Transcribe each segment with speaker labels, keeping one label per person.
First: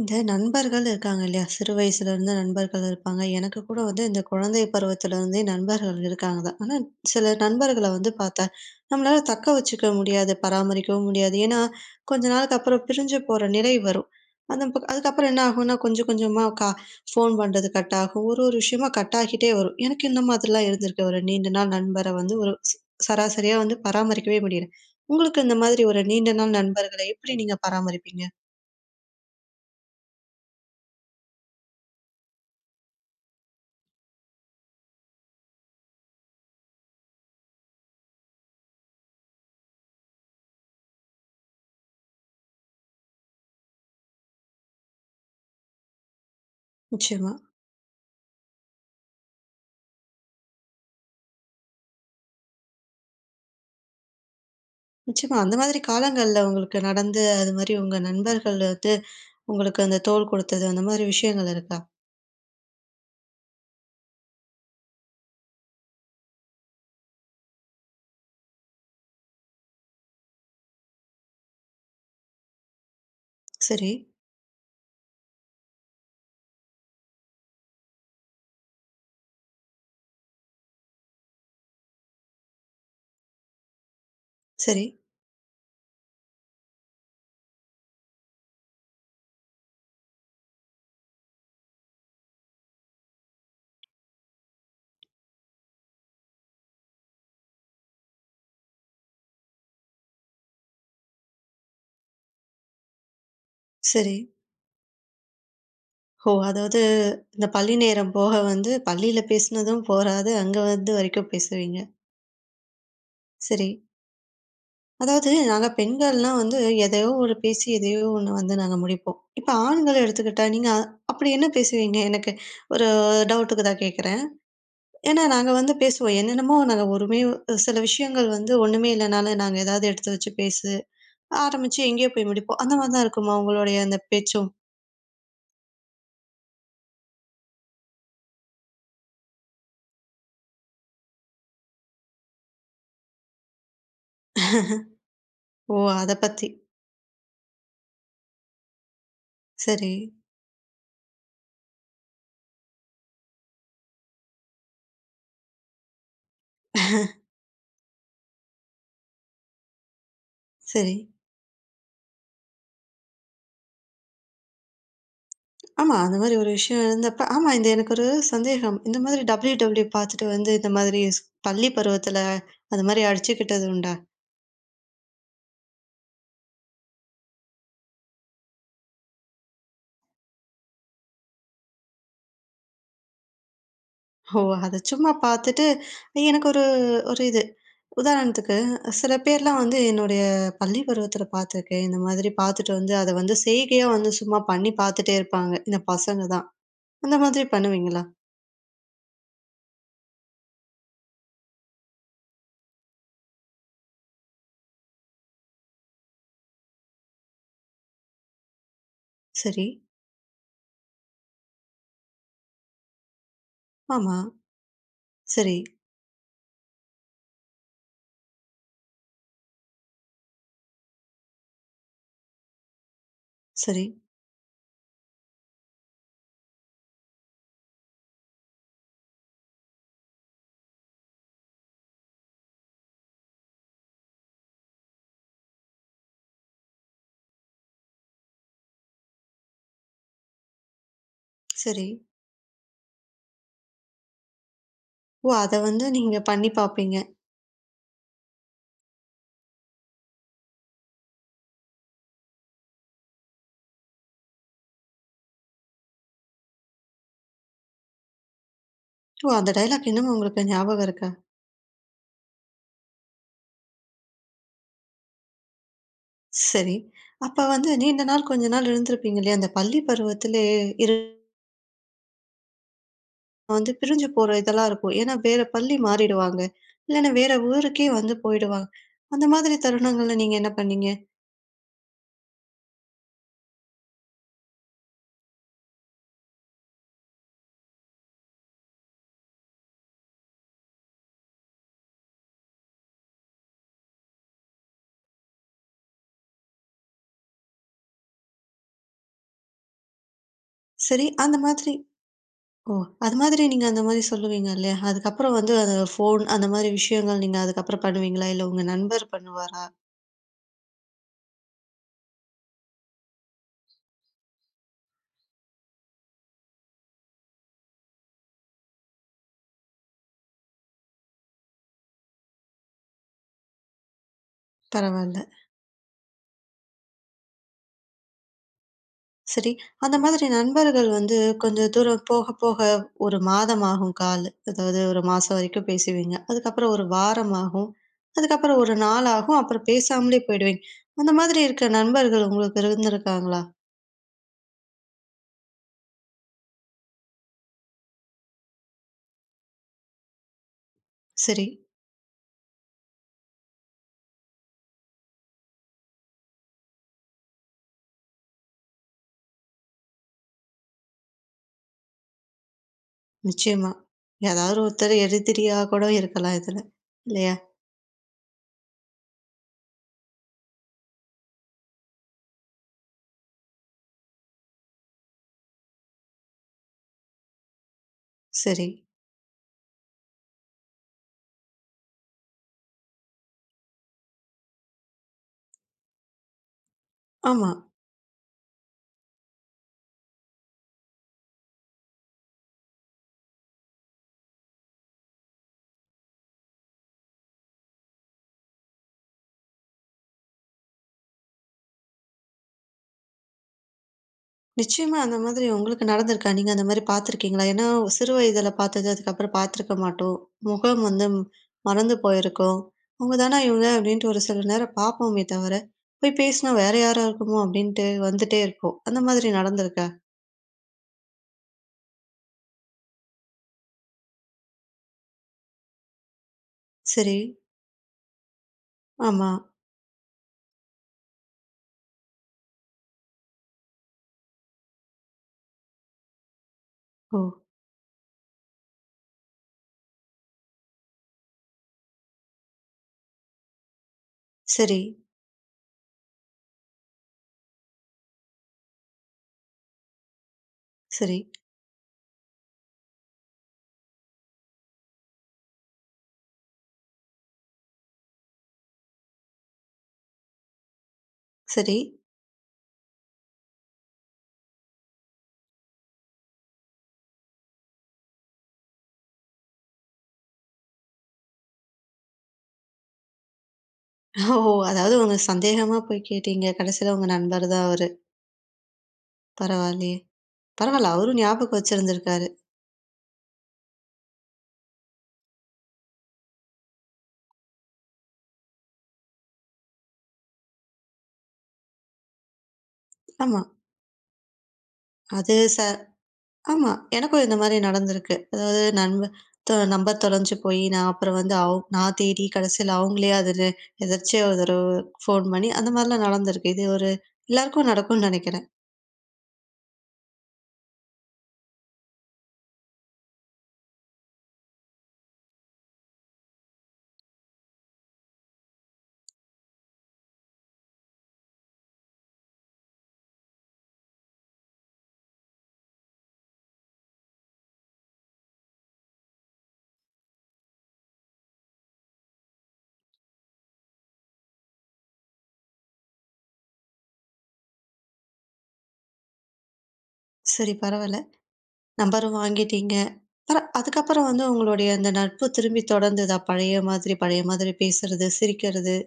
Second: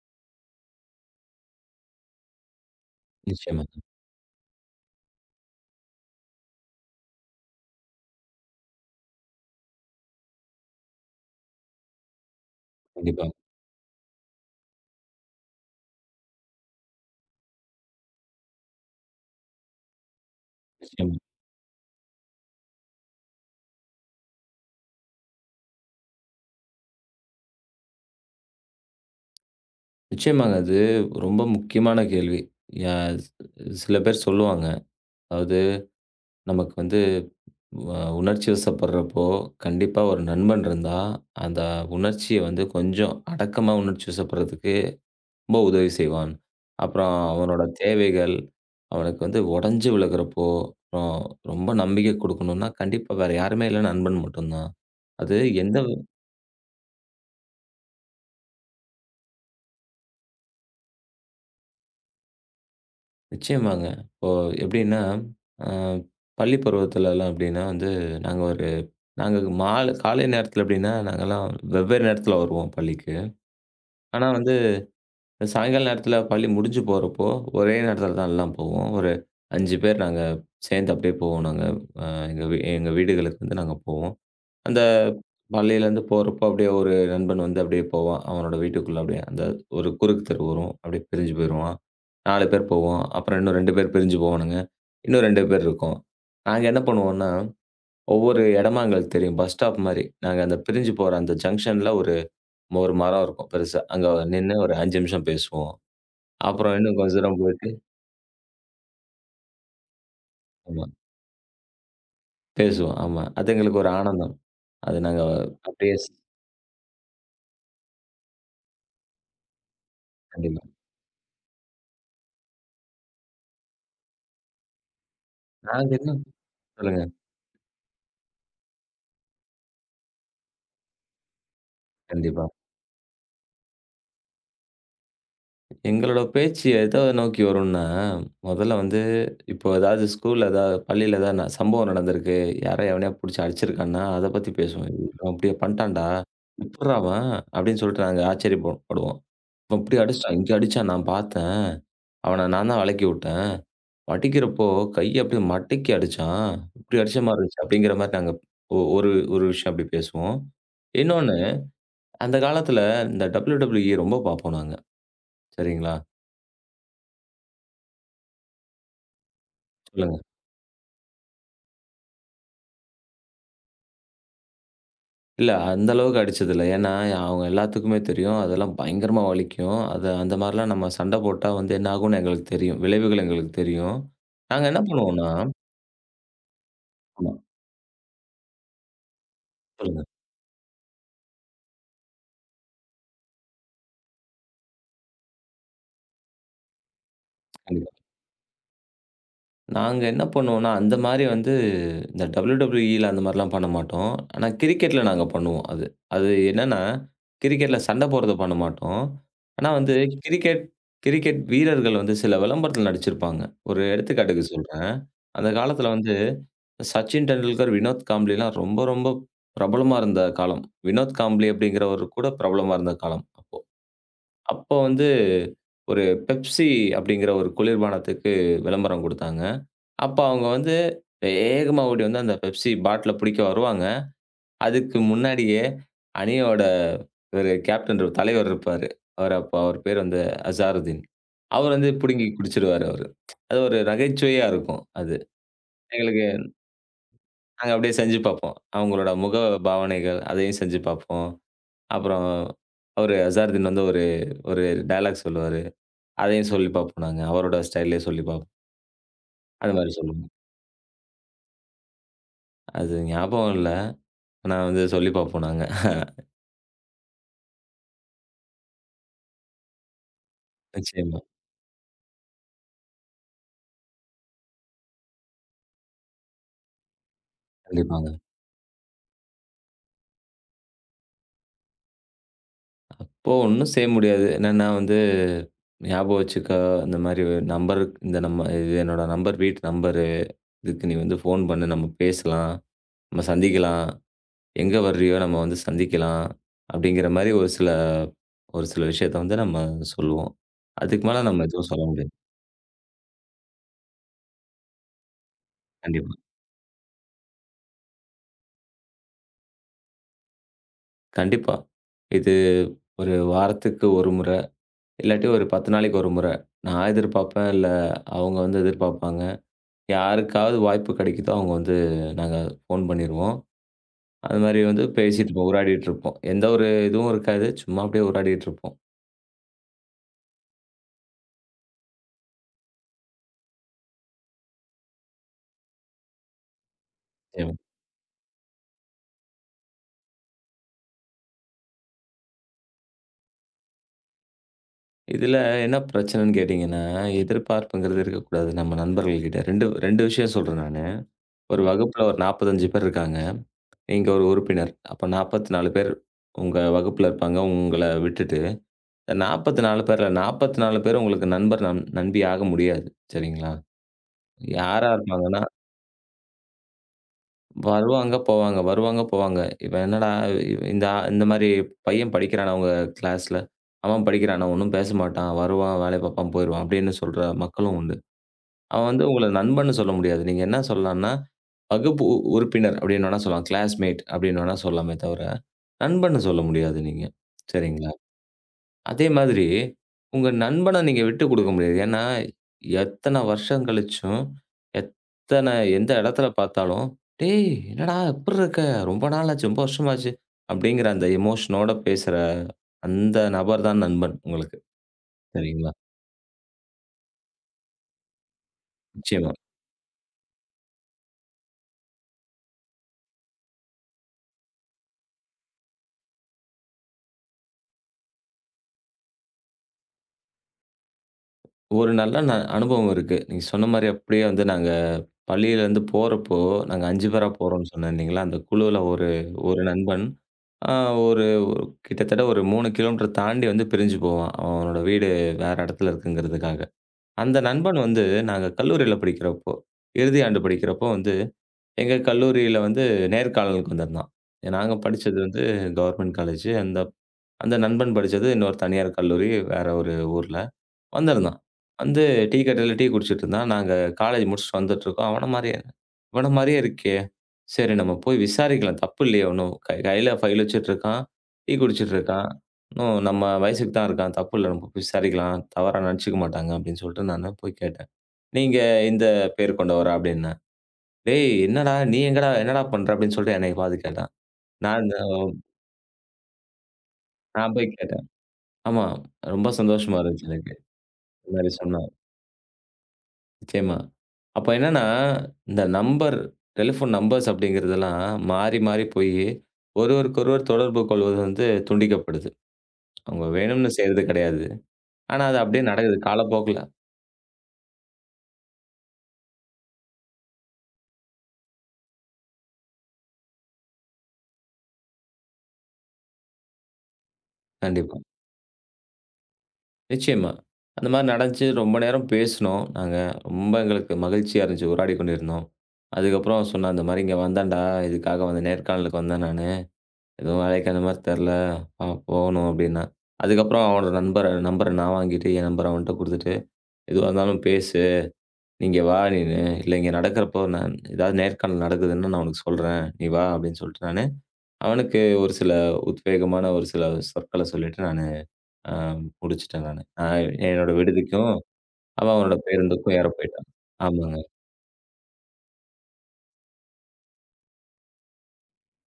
Speaker 1: இந்த நண்பர்கள் இருக்காங்க இல்லையா? சிறு வயசுலேருந்து நண்பர்கள் இருப்பாங்க. எனக்கு
Speaker 2: நிச்சயமாங்க.
Speaker 1: கூட வந்து இந்த குழந்தை பருவத்திலேருந்தே நண்பர்கள் இருக்காங்க தான். ஆனா, சில நண்பர்கள வந்து பார்த்தா, நம்மளால தக்க வச்சுக்க முடியாது, பராமரிக்கவும் முடியாது. ஏன்னா, கொஞ்ச நாளுக்கு அப்புறம் பிரிஞ்சு
Speaker 2: கண்டிப்பா.
Speaker 1: போற நிலை வரும். அந்த ப அதுக்கப்புறம் என்ன ஆகும்னா, கொஞ்சம் கொஞ்சமா ஃபோன் பண்றது கட் ஆகும். ஒரு ஒரு விஷயமா கட் ஆகிட்டே வரும். எனக்கு இந்த மாதிரிலாம் இருந்திருக்கு.
Speaker 2: நிச்சயமா.
Speaker 1: ஒரு நீண்ட நாள் நண்பர வந்து ஒரு ஸ் சராசரியா வந்து பராமரிக்கவே முடியல. உங்களுக்கு இந்த மாதிரி ஒரு நீண்ட நாள் நண்பர்கள எப்படி நீங்க பராமரிப்பீங்க?
Speaker 2: நிச்சயமாங்க. அது ரொம்ப முக்கியமான கேள்வி. ய சில பேர் சொல்லுவாங்க. அதாவது நமக்கு வந்து வ உணர்ச்சி வசப்படுறப்போ, கண்டிப்பா ஒரு நண்பன் இருந்தா, அந்த உணர்ச்சிய வந்து கொஞ்சம் அடக்கமா உணர்ச்சி வசப்படுறதுக்கு ரொம்ப உதவி செய்வான். அப்புறம்
Speaker 1: நிச்சயமா.
Speaker 2: அவனோட தேவைகள், அவனுக்கு வந்து உடைஞ்சு விழுகுறப்போ, அப்புறம் ரொம்ப நம்பிக்கை குடுக்கணும்னா, கண்டிப்பா வேற யாருமே இல்ல நண்பன் மட்டும் தான்.
Speaker 1: நிச்சயமா.
Speaker 2: அது
Speaker 1: அந்த
Speaker 2: எந்த
Speaker 1: மாதிரி காலங்கள்ல உங்களுக்கு நடந்து, அது மாரி உங்க நண்பர்கள் வந்து உங்களுக்கு அந்த தோள் கொடுத்தது, அந்த மாதிரி விஷயங்கள் இருக்கா?
Speaker 2: நிச்சயமாங்க. இப்போ எப்படின்னா, அ பள்ளி பருவத்துலலாம் எப்படின்னா வந்து, நாங்க ஒரு நாங்க மாலை காலை நேரத்தில எப்படின்னா, நாங்கலாம் வெவ்வேறு நேரத்தில வருவோம் பள்ளிக்கு.
Speaker 1: சரி,
Speaker 2: ஆனா வந்து, சாயங்கால நேரத்தில பள்ளி முடிஞ்சு போறப்போ, ஒரே நேரத்தில தான் எல்லாம் போவோம். ஒரு 5 பேர் நாங்க சேர்ந்து அப்படியே போவோம் நாங்க. அ எங்க வீடுகளுக்கு வந்து நாங்க போவோம். அந்த
Speaker 1: சரி,
Speaker 2: பள்ளியிலேருந்து போறப்போ அப்படியே ஒரு நண்பன் வந்து அப்படியே போவான். அவனோட வீட்டுக்குள்ள அப்படியே அந்த ஒரு குறுக்கு தெரு வரும். அப்படியே பிரிஞ்சு போயிருவான். 4 பேர் போவோம். அப்புறம் இன்னும் 2 பேர் பிரிஞ்சு போவானுங்க. இன்னும் 2 பேர் இருக்கோம். நாங்க என்ன பண்ணுவோம்னா, ஒவ்வொரு இடமா எங்களுக்கு தெரியும். பஸ் ஸ்டாப் மாரி. நாங்க அந்த பிரிஞ்சு போற அந்த ஜங்ஷன்ல ஒரு ஒரு மரம் இருக்கும் பெருசா. அங்க
Speaker 1: சரி.
Speaker 2: நின்னு ஒரு 5 நிமிஷம் பேசுவோம்.
Speaker 1: ஓ!
Speaker 2: அப்புறம்
Speaker 1: அதாவது
Speaker 2: இன்னும் கொஞ்ச தூரம்
Speaker 1: இந்த
Speaker 2: போயிட்டு
Speaker 1: பள்ளி நேரம் போக வந்து பள்ளியில பேசினதும் போராது, அங்க
Speaker 2: ஆமா.
Speaker 1: வந்து வரைக்கும் பேசுவீங்க.
Speaker 2: பேசுவோம். ஆமா. அது
Speaker 1: சரி.
Speaker 2: எங்களுக்கு ஒரு ஆனந்தம். அது நாங்க
Speaker 1: அதாவது நாங்க
Speaker 2: அப்படியே
Speaker 1: பெண்கள்லாம் வந்து எதையோ ஒரு பேசி, எதையோ ஒண்ணு வந்து நாங்க முடிப்போம். இப்ப ஆண்கள எடுத்துக்கிட்டா,
Speaker 2: கண்டிப்பா.
Speaker 1: நீங்க அப்படி என்ன பேசுவீங்க? எனக்கு ஒரு டவுட்டுக்கு தான் கேட்கிறேன். ஏன்னா, நாங்க வந்து
Speaker 2: நாங்க என்ன
Speaker 1: பேசுவோம். என்னென்னமோ நாங்க
Speaker 2: சொல்லுங்க.
Speaker 1: ஒருமே சில விஷயங்கள் வந்து ஒண்ணுமே இல்லனாலும், நாங்க ஏதாவது எடுத்து வச்சு ஆரம்பிச்சு எங்கேயோ போய்
Speaker 2: கண்டிப்பா.
Speaker 1: முடிப்போம். அந்த மாரி தான் இருக்குமா உங்களுடைய அந்த பேச்சும்?
Speaker 2: எங்களோட பேச்சு எத நோக்கி வரும்னா, முதல்ல வந்து இப்போ ஏதாவது ஸ்கூல்ல ஏதாவது பள்ளியில ஏதாவது சம்பவம் நடந்திருக்கு. யாரோ எவனையோ புடிச்சு அடிச்சிருக்கான்னா, அத பத்தி பேசுவோம். "ஏய், இவன் இப்படியா
Speaker 1: ஓ!
Speaker 2: பண்ட்டான்டா,
Speaker 1: அத பத்தி.
Speaker 2: எப்புட்றா அவன்?" அப்படின்னு சொல்லிட்டு நாங்க ஆச்சரியப்ப படுவோம். "இவன்
Speaker 1: சரி,
Speaker 2: இப்படி அடிச்சிட்டான், இங்க அடிச்சான். நான் பார்த்தேன். அவன நான் தான் வெலக்கி விட்டேன். அடிக்கிறப்போ கைய அப்படியே மடக்கி அடிச்சான். இப்படி அடிச்ச மாரி இருந்துச்சு." அப்படிங்கிற மாரி நாங்க ஒரு ஒரு விஷயம் அப்படி பேசுவோம்.
Speaker 1: சரி.
Speaker 2: இன்னொன்னு, அந்த காலத்தில இந்த WWE ரொம்ப பார்ப்போம் நாங்க. சரிங்களா?
Speaker 1: ஆமா. அந்த மாரி ஒரு விஷயம் இருந்தப்ப ஆமா இந்த எனக்கு ஒரு சந்தேகம். இந்த மாதிரி WW
Speaker 2: சொல்லுங்க.
Speaker 1: பார்த்துட்டு வந்து இந்த மாதிரி பள்ளி பருவத்தில அது மாரி அடிச்சுக்கிட்டது உண்டா?
Speaker 2: இல்ல. அந்த அளவுக்கு அடிச்சதில்ல. ஏன்னா, அவங்க எல்லாத்துக்குமே தெரியும். அதெல்லாம் பயங்கரமா வலிக்கும். அது அந்த மாரிலாம் நம்ம சண்ட போட்டா வந்து என்ன ஆகும்ன்னு எங்களுக்கு தெரியும். விளைவுகள் எங்களுக்கு தெரியும்.
Speaker 1: ஓ!
Speaker 2: நாங்க
Speaker 1: அத
Speaker 2: என்ன
Speaker 1: சும்மா
Speaker 2: பண்ணுவோம்ன்னா
Speaker 1: பார்த்துட்டு எனக்கு ஒரு ஒரு
Speaker 2: ஆமா.
Speaker 1: இது. உதாரணத்துக்கு, சில பேர்லாம் வந்து
Speaker 2: சொல்லுங்க.
Speaker 1: என்னுடைய பள்ளி பருவத்தில பார்த்துருக்கேன். இந்த மாதிரி பார்த்துட்டு வந்து, அத வந்து செய்கையா வந்து சும்மா பண்ணி பார்த்துட்டே இருப்பாங்க. இந்த பசங்க தான். அந்த மாதிரி
Speaker 2: கண்டிப்பா.
Speaker 1: பண்ணுவீங்களா?
Speaker 2: நாங்க என்ன பண்ணுவோம்ன்னா, அந்த மாரி வந்து இந்த WWEல அந்த மாரிலாம் பண்ண மாட்டோம். ஆனா கிரிக்கெட்ல நாங்க பண்ணுவோம் அது. அது என்னன்னா, கிரிக்கெட்ல சண்ட போடுறத பண்ண மாட்டோம்.
Speaker 1: சரி,
Speaker 2: ஆனா வந்து கிரிக்கெட் கிரிக்கெட் வீரர்கள் வந்து சில விளம்பரத்தில நடிச்சிருப்பாங்க. ஒரு
Speaker 1: ஆமா,
Speaker 2: எடுத்துக்காட்டுக்கு சொல்றேன். அந்த
Speaker 1: சரி,
Speaker 2: காலத்தில வந்து சச்சின் டெண்டுல்கர், வினோத் காம்ப்ளிலாம் ரொம்ப, ரொம்ப பிரபலமா இருந்த காலம். வினோத் காம்ப்ளி அப்படிங்கிறவரு கூட பிரபலமா இருந்த காலம் அப்போ.
Speaker 1: சரி,
Speaker 2: அப்போ வந்து ஒரு பெப்சி அப்படிங்கிற ஒரு குளிர்பானத்துக்கு விளம்பரம் குடுத்தாங்க. அப்ப அவங்க வந்து வேகமா ஓடி வந்து அந்த பெப்சி பாட்டில பிடிக்க வருவாங்க. அதுக்கு முன்னாடியே அணியோட ஒரு கேப்டன் ஒரு தலைவர் இருப்பாரு. அவரு அப்ப அவர் பேர் வந்து அசாருதீன். அவர்
Speaker 1: சரி.
Speaker 2: வந்து பிடுங்கி குடிச்சிருவாரு அவரு. அது ஒரு நகைச்சுவையா இருக்கும் அது.
Speaker 1: ஓ! அத வந்து நீங்க
Speaker 2: எங்களுக்கு
Speaker 1: பண்ணி பார்ப்பீங்க.
Speaker 2: நாங்க அப்படியே செஞ்சு பார்ப்போம். அவங்களோட முக பாவனைகள் அதையும் செஞ்சு பார்ப்போம். அப்புறம் அவரு அசாருதீன் வந்து ஒரு ஒரு டயலாக் சொல்லுவாரு. அதையும் சொல்லி பார்ப்போம் நாங்க. அவரோட ஸ்டைல்லயே சொல்லி பார்ப்போம்.
Speaker 1: ஓ! அந்த
Speaker 2: அது
Speaker 1: டயலாக்
Speaker 2: மாரி
Speaker 1: இன்னமும்
Speaker 2: சொல்லுவோம்.
Speaker 1: உங்களுக்கு ஞாபகம் இருக்கா?
Speaker 2: அது ஞாபகம் இல்ல. ஆனா வந்து சொல்லி பார்ப்போம் நாங்க.
Speaker 1: சரி. அப்ப வந்து நீண்ட நாள் கொஞ்ச நாள் இருந்திருப்பீங்க இல்லையா? அந்த பள்ளி பருவத்திலே இரு
Speaker 2: நிச்சயமா.
Speaker 1: வந்து பிரிஞ்சு போற இதெல்லாம் இருக்கும். ஏன்னா வேற பள்ளி மாறிடுவாங்க. இல்லன்னா வேற ஊருக்கே
Speaker 2: கண்டிப்பாங்க.
Speaker 1: வந்து போயிடுவாங்க. அந்த மாதிரி தருணங்கள்ல நீங்க என்ன பண்ணீங்க?
Speaker 2: இப்போ ஒண்ணும் செய்ய முடியாது. என்னன்னா வந்து ஞாபகம் வச்சுக்க இந்த மாரி நம்பர் இந்த நம்ம இது என்னோட நம்பர் வீட்டு நம்பரு. இதுக்கு நீ வந்து ஃபோன் பண்ணு. நம்ம பேசலாம். நம்ம சந்திக்கலாம். எங்க வர்றியோ நம்ம வந்து சந்திக்கலாம். அப்படிங்கிற மாரி ஒரு சில ஒரு சில விஷயத்த வந்து நம்ம சொல்லுவோம். அதுக்கு
Speaker 1: சரி.
Speaker 2: மேல
Speaker 1: அந்த
Speaker 2: நம்ம எதுவும்
Speaker 1: மாதிரி
Speaker 2: சொல்ல முடியாது.
Speaker 1: ஓ! அது மாதிரி நீங்க அந்த மாதிரி சொல்லுவீங்க இல்லையா? அதுக்கப்புறம் வந்து அது
Speaker 2: கண்டிப்பா.
Speaker 1: ஃபோன் அந்த மாதிரி விஷயங்கள் நீங்க அதுக்கப்புறம் பண்ணுவீங்களா? இல்ல உங்க நண்பர் பண்ணுவாரா?
Speaker 2: கண்டிப்பா. இது ஒரு வாரத்துக்கு 1 முறை, இல்லாட்டி ஒரு 10 நாளைக்கு 1 முறை. நான் எதிர்பார்ப்பேன், இல்ல அவங்க வந்து எதிர்பார்ப்பாங்க. யாருக்காவது வாய்ப்பு கிடைக்குதோ அவங்க வந்து நாங்க ஃபோன் பண்ணிருவோம். அது மாரி வந்து
Speaker 1: பரவால்ல.
Speaker 2: பேசிட்டுப்போம், உரையாடிட்டு இருப்போம். எந்த ஒரு இதுவும் இருக்காது. சும்மா அப்படியே உரையாடிட்டு இருப்போம்.
Speaker 1: சரி. அந்த மாதிரி நண்பர்கள் வந்து கொஞ்சம் தூரம் போக போக ஒரு மாதம் ஆகும் கால். அதாவது ஒரு மாசம் வரைக்கும் பேசுவீங்க. அதுக்கப்புறம் ஒரு வாரம் ஆகும். அதுக்கப்புறம் ஒரு நாள் ஆகும். அப்புறம் பேசாமலே போயிடுவீங்க. அந்த மாதிரி இருக்க நண்பர்கள் உங்களுக்கு இருந்திருக்காங்களா?
Speaker 2: இதுல என்ன பிரச்சனைன்னு கேட்டீங்கன்னா, எதிர்பார்ப்புங்கிறது இருக்கக்கூடாது நம்ம நண்பர்கள்கிட்ட. 2 விஷயம் சொல்றேன் நானு.
Speaker 1: சரி.
Speaker 2: ஒரு வகுப்புல ஒரு 45 பேர் இருக்காங்க. நீங்க ஒரு உறுப்பினர். அப்ப 44 பேர் உங்க வகுப்புல இருப்பாங்க. உங்கள விட்டுட்டு, இந்த 44 பேர்ல 44 பேர் உங்களுக்கு நண்பர் நம் நண்பி ஆக முடியாது. சரிங்களா?
Speaker 1: நிச்சயமா. யாராவது
Speaker 2: யாரா
Speaker 1: ஒருத்தர்
Speaker 2: இருப்பாங்கன்னா,
Speaker 1: எதிரியா கூட இருக்கலாம் இதுல. இல்லையா?
Speaker 2: வருவாங்க, போவாங்க. வருவாங்க, போவாங்க. இவன் என்னடா இவ இந்த ஆ இந்த மாரி பையன் படிக்கிறானா உங்க கிளாஸ்ல? அவன் படிக்கிறானா? ஒண்ணும் பேச மாட்டான். வருவான், வேலைய பார்ப்பான், போயிருவான். அப்படின்னு சொல்ற மக்களும் உண்டு.
Speaker 1: சரி.
Speaker 2: அவன் வந்து உங்கள நண்பன்னு சொல்ல முடியாது. நீங்க என்ன சொல்லலாம்ன்னா, வகுப்பு உ உறுப்பினர் அப்படின்னு வேணா சொல்லலாம். கிளாஸ்மேட் அப்படின்னு வேணா சொல்லலாமே தவிர, நண்பன்னு சொல்ல முடியாது நீங்க.
Speaker 1: ஆமா.
Speaker 2: சரிங்களா? அதே மாதிரி உங்க நண்பன நீங்க விட்டுக் குடுக்க முடியாது. ஏன்னா, எத்தன வருஷம் கழிச்சும், எத்தன எந்த இடத்துல பார்த்தாலும், "டேய், என்னடா எப்புட்றா இருக்க? ரொம்ப நாள் ஆச்சு, ரொம்ப வருஷமாச்சு." அப்படிங்கிற அந்த எமோஷனோட பேசுற அந்த நபர் தான் நண்பன் உங்களுக்கு.
Speaker 1: நிச்சயமா அந்த மாதிரி
Speaker 2: சரிங்களா?
Speaker 1: உங்களுக்கு நடந்திருக்கா? நீங்க அந்த மாரி பார்த்துருக்கீங்களா? ஏன்னா சிறு வயதில பார்த்தது,
Speaker 2: நிச்சயமா.
Speaker 1: அதுக்கப்புறம் பார்த்துருக்க மாட்டோம். முகம் வந்து மறந்து போயிருக்கும். "அவங்க தானா இவங்க" அப்படின்ட்டு ஒரு சில நேரம் பார்ப்போமே தவிர, போய் பேசினா வேற யாரோ இருக்குமோ அப்படின்ட்டு வந்துட்டே இருப்போம். அந்த மாதிரி நடந்திருக்கா?
Speaker 2: ஒரு நல்ல அனுபவம் இருக்கு. நீங்க சொன்ன மாரி அப்படியே வந்து நாங்க பள்ளியிலேருந்து போறப்போ, நாங்க 5
Speaker 1: சரி.
Speaker 2: பேரா போறோம்ன்னு சொன்னேன் இல்லைங்களா? அந்த குழுவுல ஒரு
Speaker 1: ஆமா.
Speaker 2: ஒரு நண்பன், அ ஒரு கிட்டத்தட்ட ஒரு 3 கிலோமீட்டர் தாண்டி வந்து பிரிஞ்சு போவான். அவனோட வீடு வேற இடத்துல இருக்குங்கிறதுக்காக.
Speaker 1: ஓ!
Speaker 2: அந்த நண்பன் வந்து நாங்க கல்லூரியில படிக்கிறப்போ, இறுதி ஆண்டு படிக்கிறப்போ வந்து, எங்க கல்லூரியில வந்து நேர்காணலுக்கு வந்திருந்தான். நாங்க
Speaker 1: சரி,
Speaker 2: படிச்சது வந்து கவர்மெண்ட் காலேஜ். அந்த அந்த நண்பன் படிச்சது இன்னொரு தனியார் கல்லூரி, வேற ஒரு ஊர்ல.
Speaker 1: சரி,
Speaker 2: வந்திருந்தான். வந்து டீ கடையில டீ குடிச்சிட்டு இருந்தான். நாங்க காலேஜ் முடிச்சுட்டு வந்துட்டுருக்கோம். அவன மாரியே இவன மாரியே இருக்கே! சரி, நம்ம போய் விசாரிக்கலாம். தப்பு இல்லையே ஒண்ணும். கையில ஃபைல் வச்சுட்டு இருக்கான். டீ
Speaker 1: சரி.
Speaker 2: குடிச்சிட்டு இருக்கான். இன்னும் நம்ம வயசுக்கு தான் இருக்கான். தப்பு இல்ல. நம்ம போய் விசாரிக்கலாம். தவறா நெனச்சுக்க மாட்டாங்க அப்படின்னு சொல்லிட்டு நானு போய் கேட்டேன். "நீங்க இந்த பேர் கொண்டவரா?" அப்படின்னேன். "டேய்! என்னடா நீ எங்கடா என்னடா பண்ற?" அப்படின்னு சொல்லிட்டு என்னைய பாத்து கேட்டான்.
Speaker 1: ஓ!
Speaker 2: நான்
Speaker 1: அதாவது உங்க சந்தேகமா போய் கேட்டீங்க. கடைசியில உங்க நண்பர்
Speaker 2: நான்
Speaker 1: தான்
Speaker 2: போய்
Speaker 1: அவரு.
Speaker 2: கேட்டேன். ஆமா. ரொம்ப
Speaker 1: பரவாயில்லயே!
Speaker 2: சந்தோஷமா இருந்துச்சு எனக்கு.
Speaker 1: பரவால்ல அவரும்
Speaker 2: இந்த மாரி
Speaker 1: ஞாபகம்
Speaker 2: சொன்னா.
Speaker 1: வச்சிருந்திருக்காரு.
Speaker 2: நிச்சயமா. அப்ப என்னன்னா, இந்த நம்பர், டெலிஃபோன் நம்பர்ஸ் அப்படிங்கிறதெல்லாம் மாறி, மாறி போயி ஒருவருக்கொருவர் தொடர்பு கொள்வது வந்து துண்டிக்கப்படுது. அவங்க
Speaker 1: ஆமா.
Speaker 2: வேணும்னு செய்றது கிடையாது. ஆனா,
Speaker 1: அது
Speaker 2: அது
Speaker 1: ச
Speaker 2: அப்படியே நடக்குது காலப்போக்குல.
Speaker 1: ஆமா. எனக்கும் இந்த மாரி நடந்திருக்கு. அதாவது நண்ப தொ நம்பர் தொலைஞ்சு போயி, நான் அப்புறம் வந்து நான் தேடி கடைசியில அவங்களே அதுல எதர்ச்சியா ஒரு தடவ ஃபோன் பண்ணி, அந்த மாரிலாம் நடந்திருக்கு. இது ஒரு எல்லாருக்கும்
Speaker 2: கண்டிப்பா.
Speaker 1: நடக்கும்னு நெனைக்கிறேன்.
Speaker 2: நிச்சயமா. அந்த மாரி நடந்துச்சு. ரொம்ப நேரம் பேசுனோம் நாங்க. ரொம்ப எங்களுக்கு மகிழ்ச்சியா இருந்துச்சு. உரையாடிக் கொண்டிருந்தோம். அதுக்கப்புறம் சொன்னேன், "அந்த மாரி இங்க வந்தேன்டா. இதுக்காக வந்து நேர்காணலுக்கு வந்தேன் நானு." எதுவும் வேலைக்கு அந்த மாரி தெர்ல. போகணும் அப்டின்னா. அதுக்கப்புறம் அவனோட நம்பர நான் வாங்கிட்டு, என் நம்பர அவன்ட்ட குடுத்துட்டு, "எதுவா இருந்தாலும் பேசு. நீ இங்க வா நீனு. இல்ல இங்க நடக்கிறப்போ நான் ஏதாவது நேர்காணல் நடக்குதுன்னா நான் உனக்கு சொல்றேன். நீ வா" அப்படின்னு சொல்லிட்டு நானு அவனுக்கு ஒரு சில உத்வேகமான ஒரு சில சொற்கள சொல்லிட்டு நானு அ முடிச்சுட்டேன் நானு.
Speaker 1: சரி
Speaker 2: என்னோட
Speaker 1: பரவால்ல.
Speaker 2: விடுதிக்கும்,
Speaker 1: நம்பரும்
Speaker 2: அவனோட
Speaker 1: வாங்கிட்டீங்க.
Speaker 2: பேருந்துக்கும் ஏற
Speaker 1: அப்புறம்
Speaker 2: போயிட்டான்.
Speaker 1: அதுக்கப்புறம்
Speaker 2: ஆமாங்க.
Speaker 1: வந்து உங்களுடைய அந்த நட்பு திரும்பி தொடர்ந்ததா? பழைய மாதிரி பழைய மாதிரி பேசுறது, சிரிக்கிறது,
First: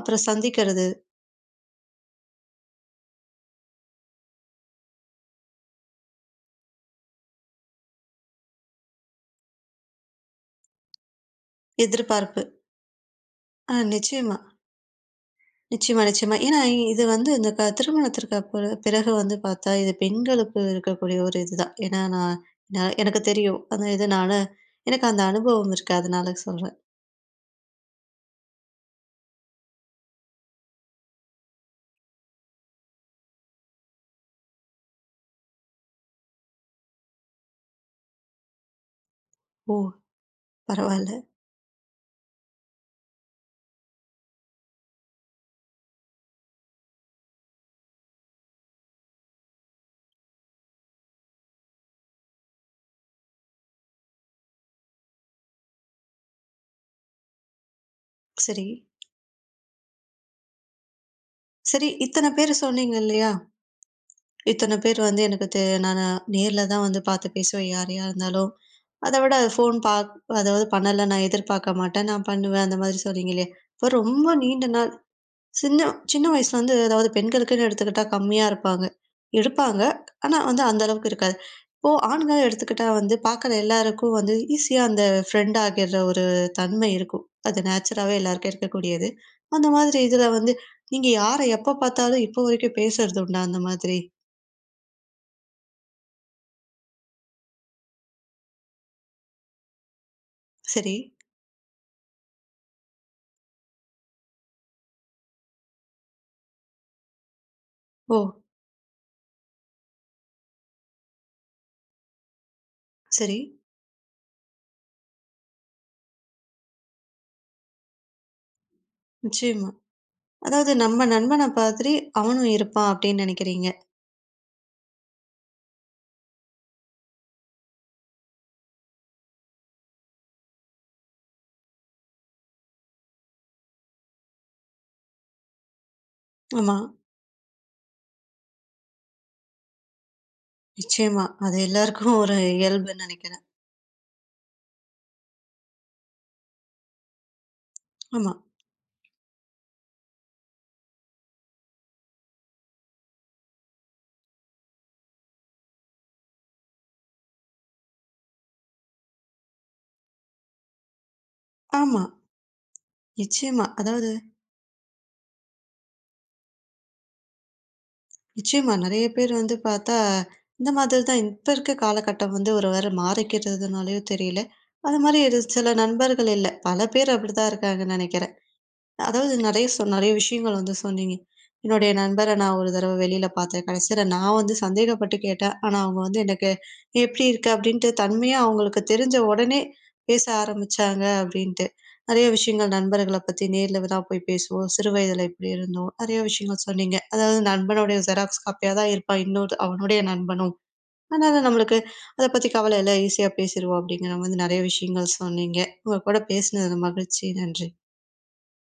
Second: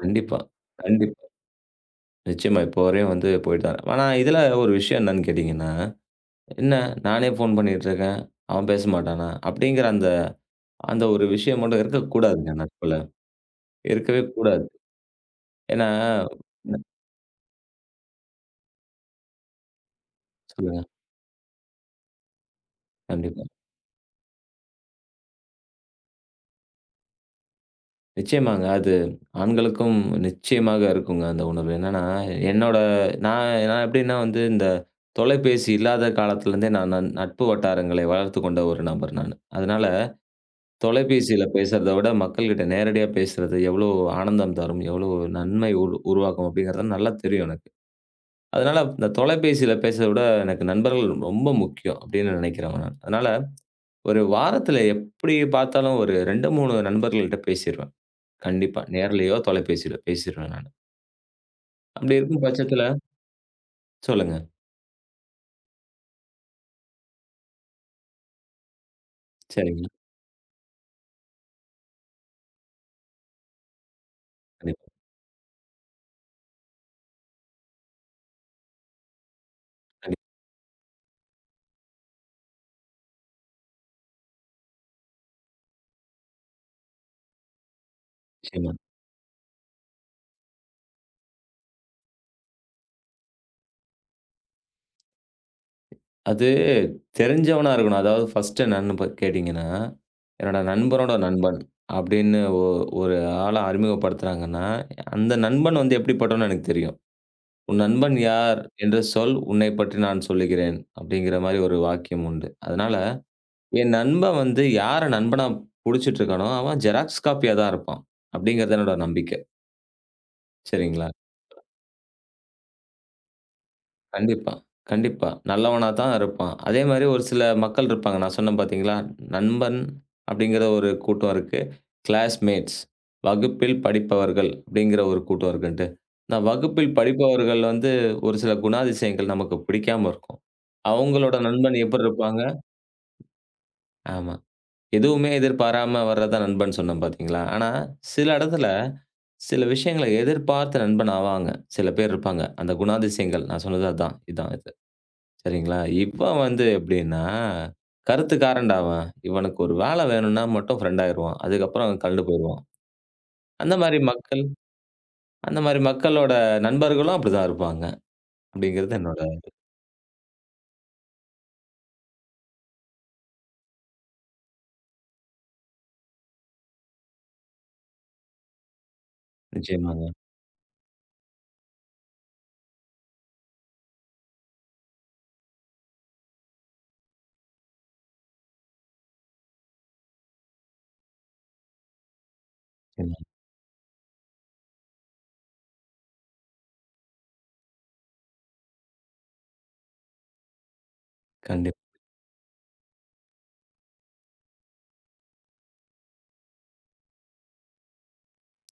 Speaker 1: அப்புறம்
Speaker 2: கண்டிப்பா,
Speaker 1: சந்திக்கிறது,
Speaker 2: கண்டிப்பா. நிச்சயமா. இப்போ வரையும் வந்து போயிட்டு தான். ஆனா, இதுல ஒரு விஷயம் என்னன்னு கேட்டீங்கன்னா என்ன நானே ஃபோன் பண்ணிட்டுருக்கேன். அவன் பேச மாட்டானா? அப்படிங்கிற அந்த அந்த ஒரு விஷயம் மட்டும்
Speaker 1: எதிர்பார்ப்பு.
Speaker 2: இருக்கக்கூடாதுங்க நட்புல.
Speaker 1: ஆ
Speaker 2: இருக்கவே
Speaker 1: நிச்சயமா.
Speaker 2: கூடாது. ஏன்னா
Speaker 1: நிச்சயமா, நிச்சயமா. ஏன்னா,
Speaker 2: ம்.
Speaker 1: இது வந்து இந்த திருமணத்திற்கு அப்புற பிறகு வந்து பார்த்தா, இது பெண்களுக்கு
Speaker 2: சொல்லுங்க.
Speaker 1: இருக்கக்கூடிய ஒரு இதுதான். ஏன்னா, நான் நான் எனக்கு
Speaker 2: கண்டிப்பா.
Speaker 1: தெரியும். அந்த இதனால எனக்கு அந்த அனுபவம் இருக்கு. அதனால சொல்றேன்.
Speaker 2: நிச்சயமாங்க. அது ஆண்களுக்கும் நிச்சயமாக இருக்குங்க அந்த உணர்வு. என்னன்னா, என்னோட நான் நான் எப்படின்னா வந்து இந்த தொலைபேசி இல்லாத காலத்துலருந்தே நான் நட்பு வட்டாரங்களை வளர்த்துக் கொண்ட ஒரு நபர் நானு.
Speaker 1: ஓ!
Speaker 2: அதனால
Speaker 1: பரவால்ல.
Speaker 2: தொலைபேசியில பேசுறத விட மக்கள்கிட்ட நேரடியா பேசுறது எவ்வளோ ஆனந்தம் தரும், எவ்வளோ நன்மை உருவாக்கும் அப்படிங்கிறது நல்லா தெரியும் எனக்கு. அதனால இந்த தொலைபேசியில பேசுறத விட எனக்கு நண்பர்கள் ரொம்ப முக்கியம் அப்படின்னு நினைக்கிறவன் நான். அதனால ஒரு வாரத்துல எப்படி பார்த்தாலும் ஒரு 2, 3 நண்பர்கள்ட்ட பேசிருவேன்.
Speaker 1: சரி.
Speaker 2: கண்டிப்பா. நேர்லயோ, தொலைபேசியில பேசிருவேன் நானு.
Speaker 1: சரி,
Speaker 2: அப்படி
Speaker 1: இத்தன
Speaker 2: இருக்கும்
Speaker 1: பேர்
Speaker 2: பட்சத்துல
Speaker 1: சொன்னீங்க இல்லையா?
Speaker 2: சொல்லுங்க.
Speaker 1: இத்தன பேர் வந்து எனக்கு நானு நேர்ல தான் வந்து பார்த்து பேசுவேன் யாரையா இருந்தாலும். அத விட ஃபோன்
Speaker 2: சரிங்க.
Speaker 1: பாக் அதாவது பண்ணல நான் எதிர்பார்க்க மாட்டேன். நான் பண்ணுவேன் அந்த மாதிரி சொன்னீங்க இல்லையா? இப்போ ரொம்ப நீண்ட
Speaker 2: கண்டிப்பா.
Speaker 1: நாள் சின்ன சின்ன வயசுலருந்து அதாவது பெண்களுக்குன்னு எடுத்துக்கிட்டா கம்மியா இருப்பாங்க. எடுப்பாங்க. ஆனா வந்து அந்த அளவுக்கு இருக்காது. இப்போ ஆண்கள எடுத்துக்கிட்டா வந்து பார்க்குற எல்லாருக்கும் வந்து ஈஸியா அந்த ஃப்ரெண்ட் ஆகிற ஒரு தன்மை இருக்கும். அது நேச்சராவே எல்லாருக்கும்
Speaker 2: நிச்சயமா.
Speaker 1: இருக்கக்கூடியது. அந்த மாதிரி இதுல வந்து நீங்க யார எப்ப பார்த்தாலும் இப்போ வரைக்கும் பேசுறது உண்டா அந்த மாதிரி?
Speaker 2: அது தெரிஞ்சவனா இருக்கணும். அதாவது ஃபர்ஸ்ட் என்னன்னு கேட்டீங்கன்னா, என்னோட
Speaker 1: சரி.
Speaker 2: நண்பனோட நண்பன் அப்படின்னு ஒரு ஆள அறிமுகப்படுத்துறாங்கன்னா, அந்த நண்பன் வந்து எப்படிப்பட்டவன்னு எனக்கு தெரியும். உன் நண்பன்
Speaker 1: ஓ!
Speaker 2: யார் என்று சொல், உன்னைப் பற்றி நான் சொல்லுகிறேன். அப்படிங்கிற மாரி ஒரு வாக்கியம் உண்டு. அதனால,
Speaker 1: சரி.
Speaker 2: என் நண்பன் வந்து யார நண்பனா புடிச்சிட்டு இருக்கானோ, அவன் ஜெராக்ஸ் காப்பியா தான் இருப்பான். அப்படிங்கிறது என்னோட நம்பிக்கை.
Speaker 1: நிச்சயமா. அதாவது நம்ம
Speaker 2: சரிங்களா?
Speaker 1: நண்பன மாதிரி அவனும் இருப்பான் அப்படின்னு நினைக்கிறீங்க.
Speaker 2: கண்டிப்பா, கண்டிப்பா. நல்லவனா தான் இருப்பான். அதே மாரி ஒரு சில மக்கள் இருப்பாங்க. நான் சொன்னேன் பார்த்தீங்களா? நண்பன் அப்படிங்கிற ஒரு கூட்டம் இருக்கு. கிளாஸ்மேட்ஸ் வகுப்பில் படிப்பவர்கள் அப்படிங்கிற ஒரு கூட்டம் இருக்குன்ட்டு. நான்
Speaker 1: ஆமா.
Speaker 2: வகுப்பில் படிப்பவர்கள் வந்து ஒரு சில குணாதிசயங்கள் நமக்கு பிடிக்காம இருக்கும்.
Speaker 1: நிச்சயமா.
Speaker 2: அவங்களோட
Speaker 1: அது
Speaker 2: நண்பன் எப்படி
Speaker 1: எல்லாருக்கும் ஒரு
Speaker 2: இருப்பாங்க?
Speaker 1: இயல்புன்னு நினைக்கிறேன்.
Speaker 2: ஆமா. எதுவுமே எதிர்பாராம வர்றது தான் நண்பன் சொன்னேன் பார்த்தீங்களா? ஆனா, சில
Speaker 1: ஆமா,
Speaker 2: இடத்துல சில விஷயங்கள எதிர்பார்த்து நண்பன் ஆவாங்க. சில பேர் இருப்பாங்க. அந்த குணாதிசயங்கள் நான் சொன்னது அதான். இதான் இது. சரிங்களா? இவன் வந்து எப்படின்னா, கருத்துக்காரன்டா அவன். இவனுக்கு ஒரு வேலை வேணும்னா மட்டும் ஃப்ரெண்ட் ஆயிருவான். அதுக்கப்புறம்
Speaker 1: ஆமா.
Speaker 2: கழண்டு போயிருவான்.
Speaker 1: நிச்சயமா.
Speaker 2: அந்த மாரி
Speaker 1: அதாவது
Speaker 2: மக்கள் அந்த மாரி மக்களோட நண்பர்களும் அப்படிதான் இருப்பாங்க.
Speaker 1: நிச்சயமா
Speaker 2: அப்படிங்கிறது
Speaker 1: நெறைய
Speaker 2: என்னோட
Speaker 1: பேர் வந்து பார்த்தா, இந்த மாதிரி தான் இப்ப இருக்க காலகட்டம் வந்து ஒரு வேள மாறிக்கிறதுனாலயோ தெரியல. அது மாரி ஒரு சில நண்பர்கள் இல்ல. பல பேர் அப்படித்தான் இருக்காங்கன்னு நெனைக்கிறேன். அதாவது நெறைய
Speaker 2: நிச்சயமாங்க.
Speaker 1: நெறைய விஷயங்கள் வந்து சொன்னீங்க. என்னுடைய நண்பர நான் ஒரு தடவ வெளியில பார்த்தேன். கடைசியில நான் வந்து சந்தேகப்பட்டு கேட்டேன். ஆனா, அவங்க வந்து எனக்கு "எப்படி இருக்க?" அப்படின்ட்டு தன்மையா அவங்களுக்கு தெரிஞ்ச உடனே பேச ஆரம்பிச்சாங்க அப்படின்ட்டு. நெறைய விஷயங்கள் நண்பர்கள
Speaker 2: நிச்சயமா.
Speaker 1: பத்தி நேர்ல தான் போய் பேசுவோம். சிறு வயதில இப்படி இருந்தோம். நெறைய விஷயங்கள் சொன்னீங்க. அதாவது நண்பனுடைய ஜெராக்ஸ் காப்பியா தான் இருப்பான் இன்னொரு அவனுடைய நண்பனும். அதனால நம்மளுக்கு
Speaker 2: கண்டிப்பா.
Speaker 1: அத பத்தி கவல இல்ல. ஈஸியா பேசிருவோம் அப்படிங்கிற மாதிரி நெறைய விஷயங்கள் சொன்னீங்க. உங்க கூட பேசினதுல மகிழ்ச்சி. நன்றி.